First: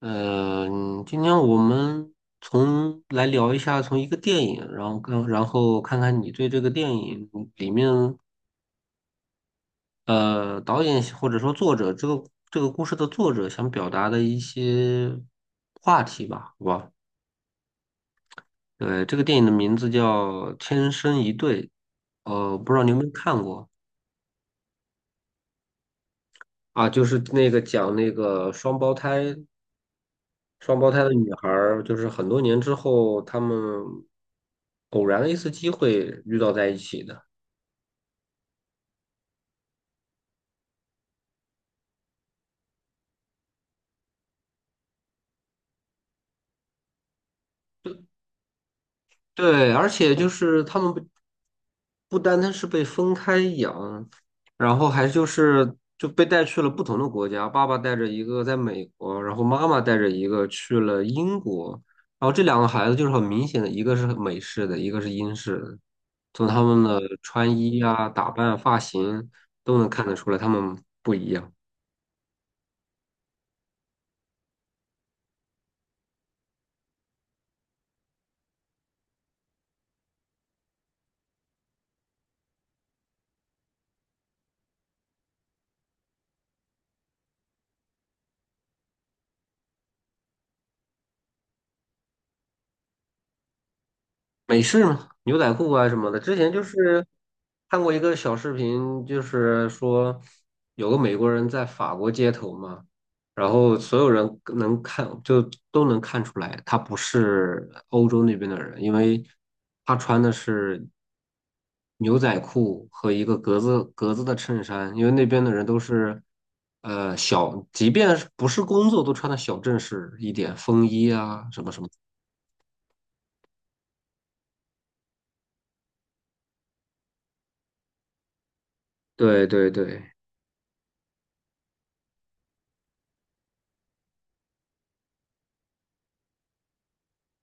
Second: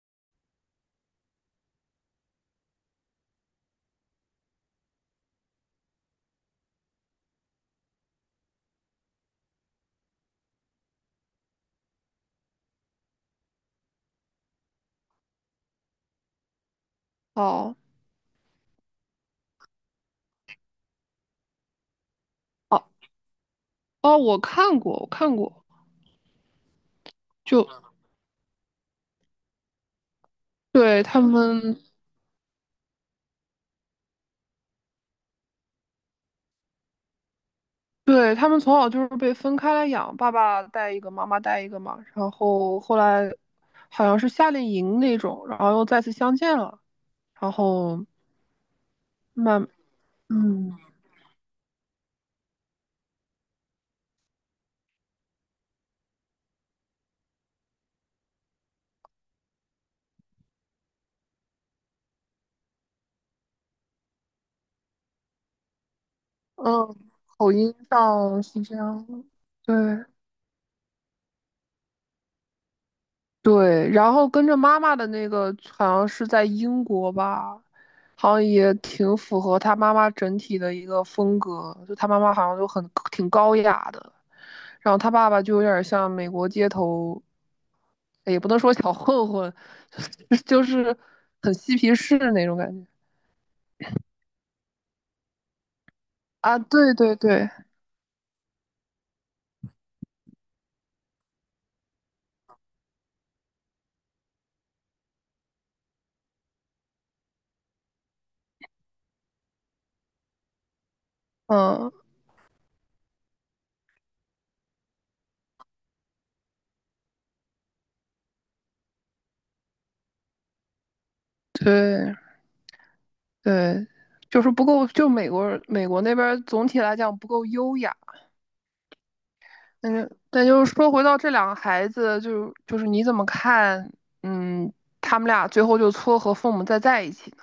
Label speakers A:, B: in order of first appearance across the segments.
A: 嗯，今天我们聊一下，从一个电影，然后跟然后看看你对这个电影里面导演或者说作者这个故事的作者想表达的一些话题吧，好吧？
B: 哦
A: 对，这个电影的名字叫《天生一对》，不知道
B: 哦
A: 你有没有看过
B: 哦，我看过，我看过。
A: 啊？就是那个
B: 就嗯
A: 讲那个双胞胎。双胞
B: 对
A: 胎的
B: 他
A: 女孩
B: 们，
A: 儿，就是很多年之后，他们偶然的一次机会遇到在一起的。
B: 对他们从小就是被分开来养，爸爸带一个，妈妈带一个嘛，然后后来好像是夏令营那种，然后又再次相见了，然后慢，
A: 对，而且就是
B: 嗯
A: 他们不单单是被分开养，然后还就是就被带去了不同的国家。爸爸带着一个在美国，然后妈妈带着一个去了英国。然后这两个孩子就是很明显的，一个是美式的，一个是英式的。从他们
B: 嗯，
A: 的
B: 口
A: 穿
B: 音
A: 衣啊、打
B: 上
A: 扮、
B: 是这
A: 发
B: 样的
A: 型都能
B: 对。
A: 看得出来，他们不一样。
B: 对，然后跟着妈妈的那个好像是在英国吧，好像也挺符合他妈妈整体的一个风格，就他妈妈好像就很挺高雅的，然后他爸爸就有点像美国街头，也不能说小混混，就是很嬉皮士那种感觉
A: 美式嘛，牛仔裤啊什么的。之前
B: 啊。
A: 就
B: 对
A: 是
B: 对对，
A: 看过一个小视频，就是说有个美国人在法国街头嘛，然后所有人能看就都能看出来，他不是欧洲那边的人，因为他穿的是
B: 嗯，
A: 牛仔裤和一个格子的衬衫，因为那边的人都是。即便是不是工作，都穿的小正式一点，风衣啊，什么什么。
B: 对对，就是不够，就美国那边儿总体来讲不够优雅。
A: 对对对。
B: 但就是说，回到这两个孩子，就是你怎么看？嗯，他们俩最后就撮合父母再在一起呢？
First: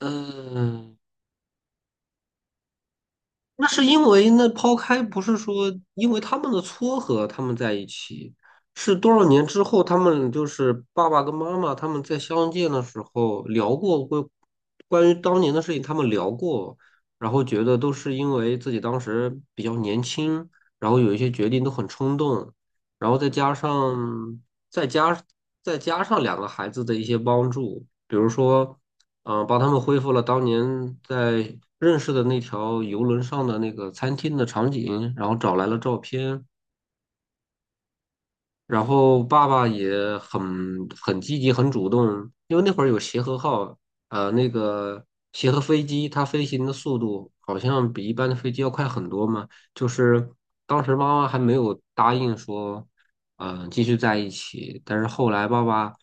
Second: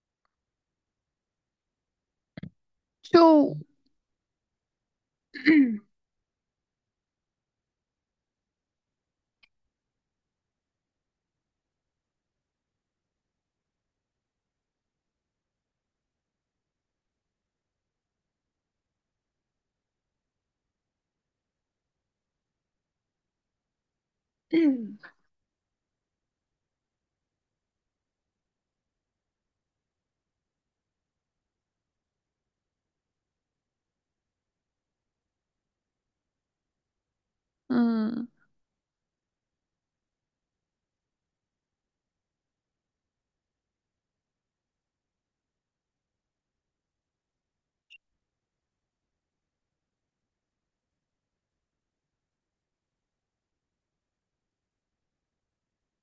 A: 嗯，
B: 就
A: 那是因为那抛开不是说因为他们的撮合，他们在一起，是多少年之后，他们就是爸爸跟妈妈他们在相见的时候聊过关于当年的事情，他们聊过，然后觉得都是因为自己当时比较年轻，然后有一些决定都很冲动，然后再
B: 嗯
A: 加再加上两个孩子的一些帮助，比如说。帮他们恢复了当年在认识的那条游轮上的那个餐厅的场景，然后找来了照片，
B: 嗯
A: 然后爸爸也很积极、很主动，因为那会儿有协和号，呃，那个协和飞机它飞行的速度好像比一般的飞机要快很多嘛，就是当时妈妈还没有答应说，继续在一起，但是后来爸爸。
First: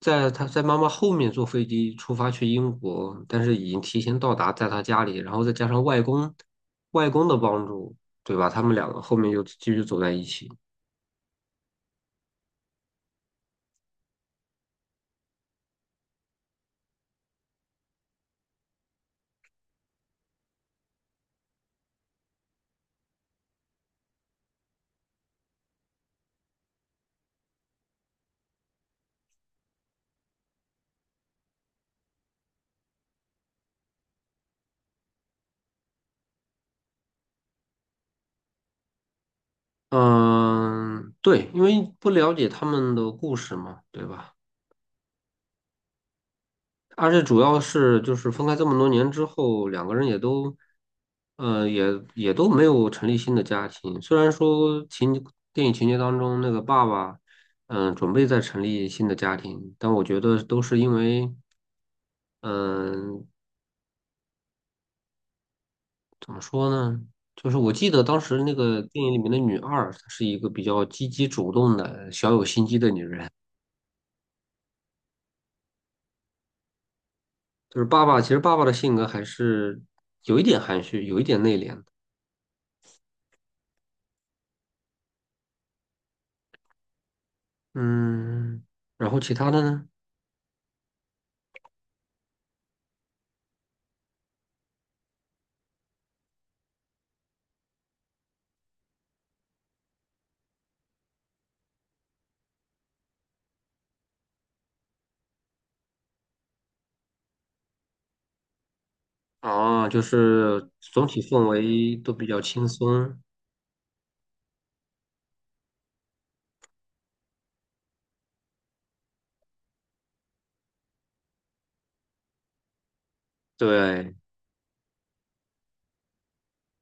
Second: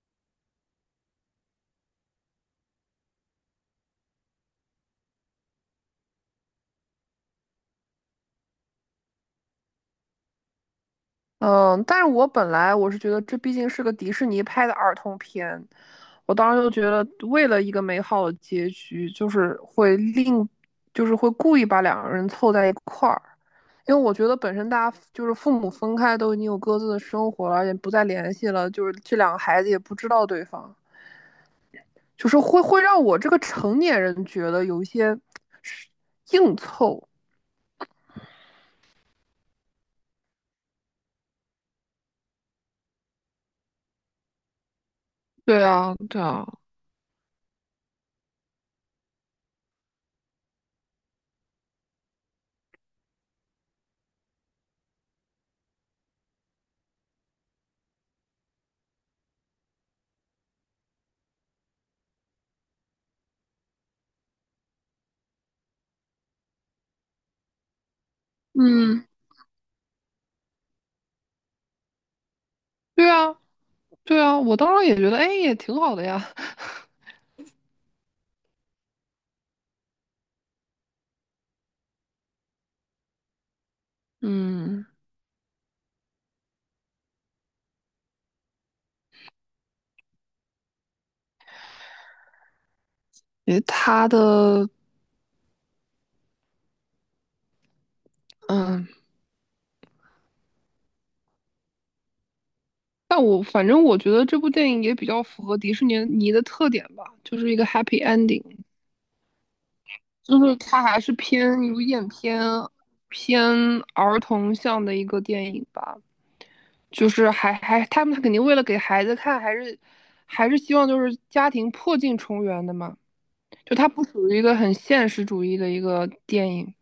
A: 在他在妈妈后面坐飞机出发去英国，但是已经提前到达，在他家里，然后再加上外公的帮助，对吧？他们两个后面又继续走在一起。
B: 嗯，但是我本来我是觉得这毕竟是个迪士尼拍的儿童片，我当时就觉得为了一个美好的结局，就是会另，就是会故意把两个人凑在一块儿，因为我觉得本身大家就是父母分开都已经有各自的生活了，也不再联系了，就是这两个孩子也不知道对方。就是会让我这个成年人觉得有一些硬凑。
A: 嗯，对，因为不了解他们的故事嘛，对吧？
B: 对啊，对啊，
A: 而且主要是就是分开这么多年之后，两个人也都，呃，也也都没有成立新的家庭。虽然说电影情节当中那个爸爸，准备再成立新的家庭，但我觉得都是因为，嗯、怎么说呢？就是我记得当时那个电
B: 嗯，
A: 影里面的女二，她是一个比较积极主动的、小有心机的女
B: 对
A: 人。
B: 啊，对啊，我当时也觉得，哎，也挺好的呀。
A: 就是爸爸，其实爸爸的性格还是有一点含蓄，有一点内敛的。
B: 嗯，
A: 嗯，然后其他的呢？
B: 也他的，嗯，但我反正我觉得这部电影也比较符合迪士尼尼的特点吧，就是一个 happy ending，
A: 哦，就
B: 就是
A: 是
B: 它还
A: 总
B: 是
A: 体
B: 偏
A: 氛
B: 有
A: 围
B: 点
A: 都比较
B: 偏
A: 轻松。
B: 偏儿童向的一个电影吧。就是他们肯定为了给孩子看，还是希望就是家庭破镜重圆的嘛。就它不
A: 对，
B: 属于一个很现实主义的一个电影，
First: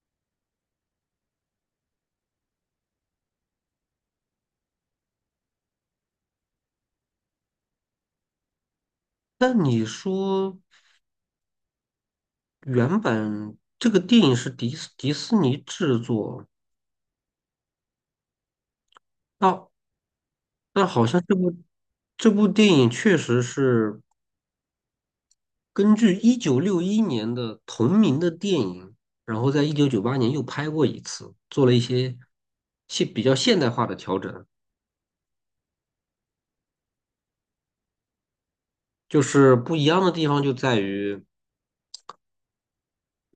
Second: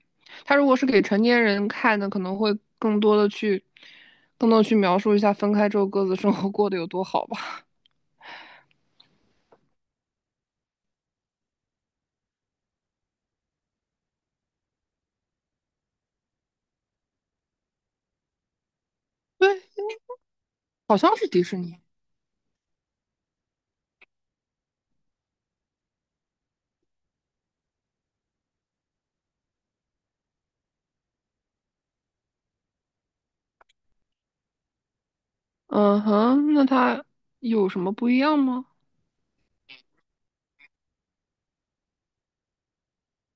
B: 它如果是给成年人看的，可能会更多的去更多的去描述一下分开之后各自生活过得有多好吧。
A: 那你说原本这个电影是迪士尼制作，
B: 对，
A: 那那
B: 好
A: 好
B: 像
A: 像
B: 是
A: 这
B: 迪
A: 部
B: 士尼。
A: 这部电影确实是根据1961年的同名的电影，然后在1998年又拍过一次，做了一些比较现代化的调整。
B: 嗯哼，那它有什么不一样吗？
A: 就是不一样的地方就在于。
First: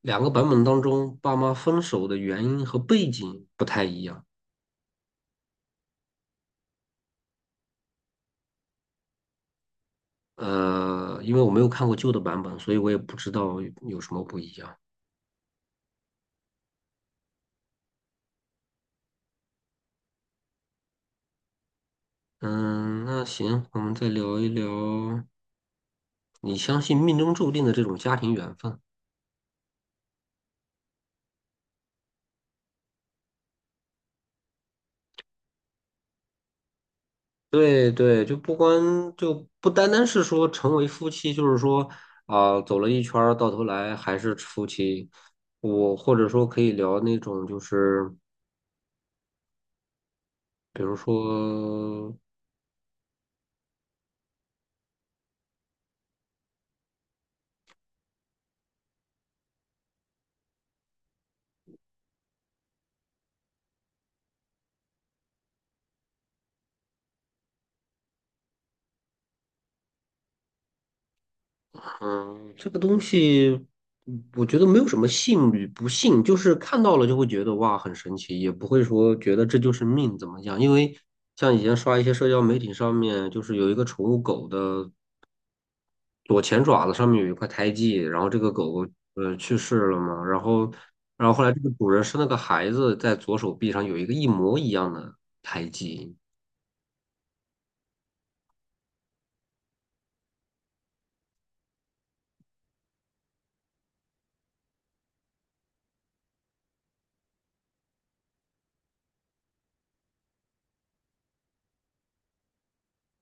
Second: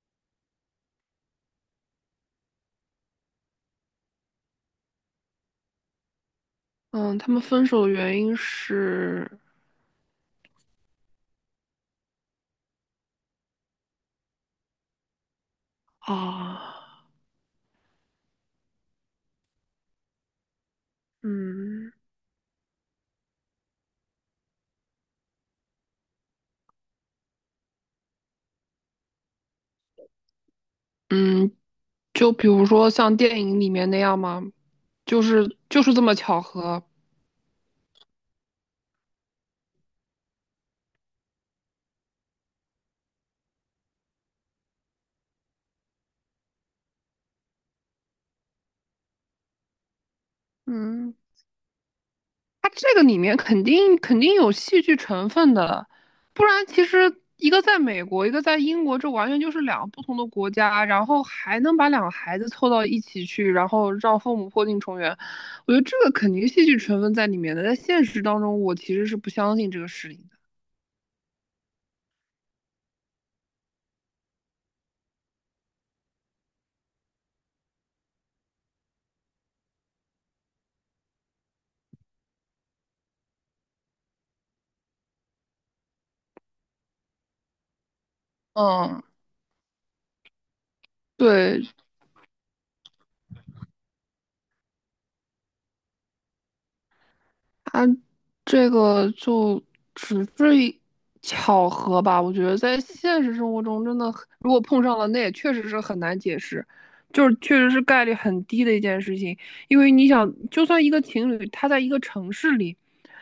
A: 两个版本当中，爸妈分手的原因和背景不太一样。
B: 嗯，他们分手的原因是
A: 因为我没有看过旧的版本，所以我也不知道有什么不一样。
B: 啊，嗯
A: 嗯，那行，我们再聊一聊，你相信命中注定的这种家庭缘分？
B: 嗯，就比如说像电影里面那样吗？就是这么巧合。
A: 对对，就不单单是说成为夫妻，就是说走了一圈儿，到头来还是夫妻。我或者说可以聊那种，就是比如
B: 嗯，
A: 说。
B: 它这个里面肯定有戏剧成分的，不然其实一个在美国，一个在英国，这完全就是两个不同的国家，然后还能把两个孩子凑到一起去，然后让父母破镜重圆，我觉得这个肯定戏剧成分在里面的。在现实当中，我其实是不相信这个事情的。
A: 嗯，这个东西，嗯我觉得没有什么信与不信，就是看到了就会觉得哇很神奇，也不会说觉得这就是命怎么样。因为像以前刷一些社交媒体上面，就是有一个宠物狗的左前爪子上面有一块胎记，然后这个狗狗
B: 嗯，
A: 去世了嘛，然后后来这
B: 对，
A: 个主人生了个孩子，在左手臂上有一个一模一样的胎记。
B: 它这个就只是一巧合吧。我觉得在现实生活中，真的很如果碰上了，那也确实是很难解释，就是确实是概率很低的一件事情。因为你想，就算一个情侣，他在一个城市里，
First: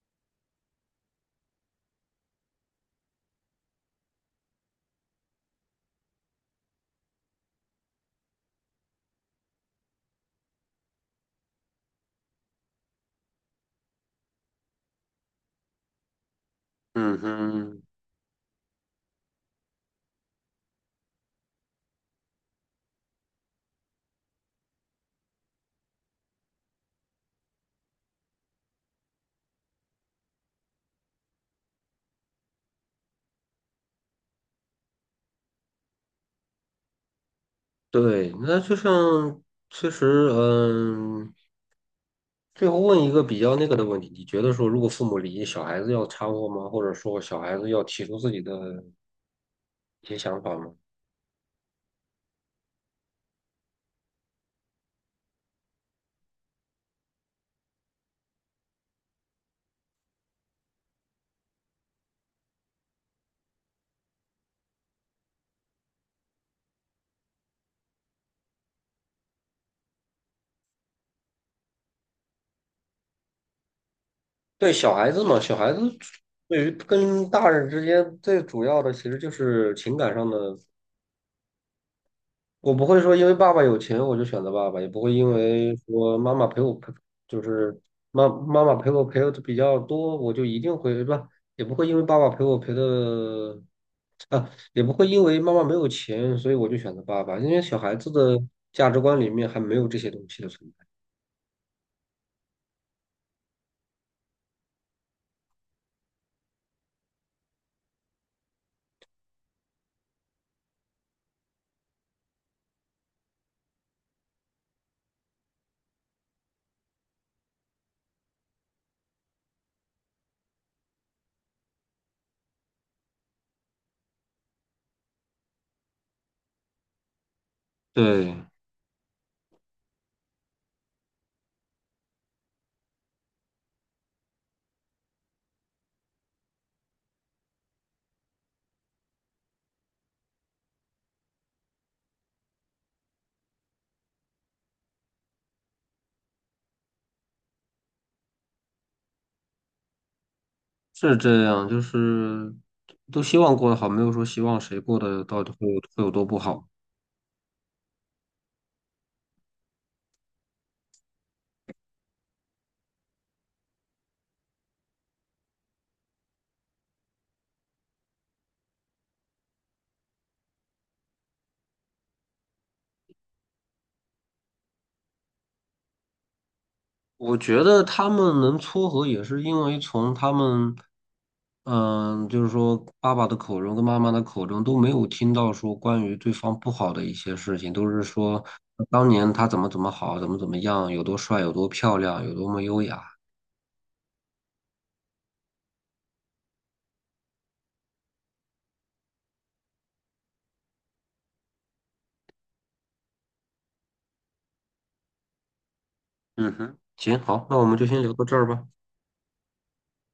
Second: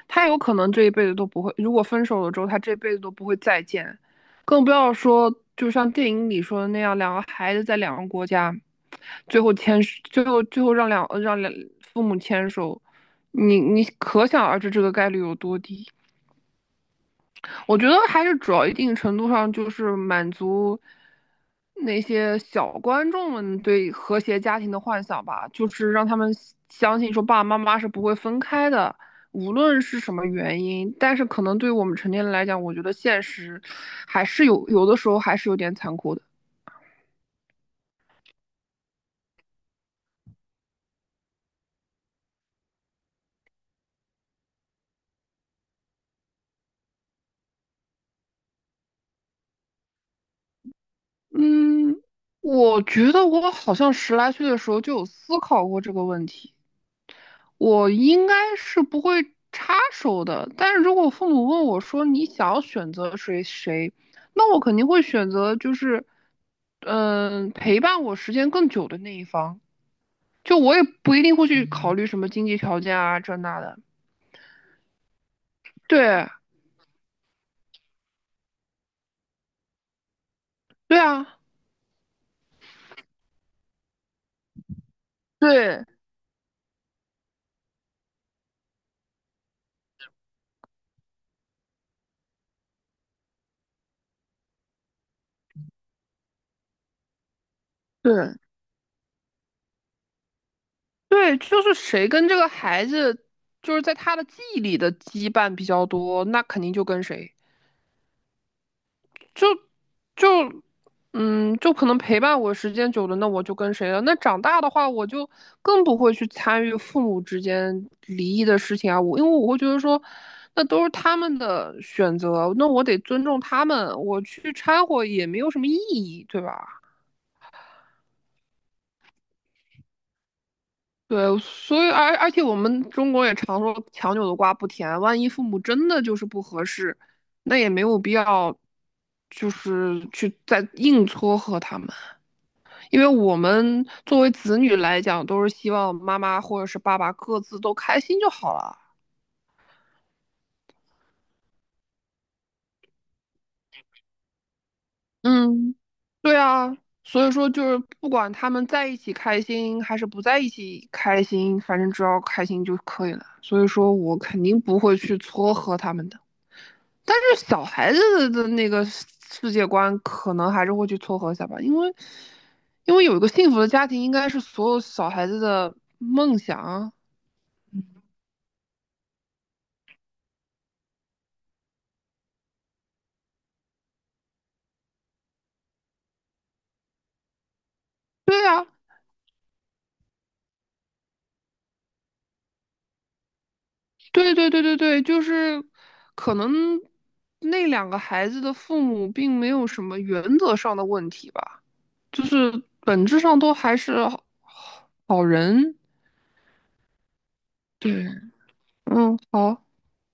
B: 他有可能这一辈子都不会，如果分手了之后，他这辈子都不会再见，更不要说就像电影里说的那样，两个孩子在两个国家，最后让两让两父母牵手。你可想而知这个概率有多低。
A: 嗯
B: 我
A: 哼，
B: 觉得还是主要一定程度上就是满足那些小观众们对和谐家庭的幻想吧，就是让他们相信说爸爸妈妈是不会分开的，无论是什么原因。但是可能对于我们成年人来讲，我觉得现实还是有的时候还是有点残酷的。
A: 对，那就像其实嗯。最后问一个比较那个的问题，你觉得说，如果父母离异，小孩子要掺和吗？或者说，小孩子要提出自己的一些想法吗？
B: 嗯，我觉得我好像十来岁的时候就有思考过这个问题。我应该是不会插手的，但是如果父母问我说你想要选择谁，那我肯定会选择嗯、陪伴我时间更久的那一方。就我也不一定会去考虑什么经济条件啊这那的。
A: 对，小孩子嘛，小孩子
B: 对，
A: 对于跟大人之间最主要的其实就是情感上的。
B: 对啊，
A: 我不会说因为爸爸有钱我就选择爸爸，也不会因为
B: 对
A: 说妈妈陪我陪，就是妈妈陪我陪的比较多，我就一定会，吧，也不会因为爸爸陪我陪的啊，也不会因为妈妈没有钱，所以我就选择爸爸，因为小孩子
B: 对
A: 的价值观里面还没有这些东西的存在。
B: 对，就是谁跟这个孩子就是在他的记忆里的羁绊比较多，那肯定就跟谁。就嗯，就可能陪伴我时间久了，那我就跟谁了？那长大的话，我就更不会去参与父母之间离异的事情啊。我因为我会觉得说，那都是他们的选择，那我得尊重他们，我去掺和也没有什么意义，对吧？
A: 对，
B: 对，所以而且我们中国也常说强扭的瓜不甜，万一父母真的就是不合适，那也没有必要，就是去再硬撮合他们。因为我们作为子女来讲，都是希望妈妈或者是爸爸各自都开心就好了。
A: 是这样，就是都希望过得好，没有说希望谁过得到底会
B: 嗯，
A: 有会有多
B: 对
A: 不好。
B: 啊，所以说就是不管他们在一起开心还是不在一起开心，反正只要开心就可以了。所以说我肯定不会去撮合他们的。但是小孩子的那个世界观，可能还是会去撮合一下吧，因为有一个幸福的家庭，应该是所有小孩子的梦想啊。
A: 我觉得他们能撮合，也是因为从他们，嗯，就是说爸爸的口中跟妈妈的口中都没有听到说关于对方不好的一些事情，都是说
B: 对啊，
A: 当年他怎么怎么好，怎么怎么样，有多帅，有多漂亮，有多么优雅。
B: 对对对对对，就是可能那两个孩子的父母并没有什么原则上的问题吧，就是本质上都还是好人。
A: 嗯哼，行，好，那我们就先
B: 对。
A: 聊到这儿吧。
B: 嗯，好。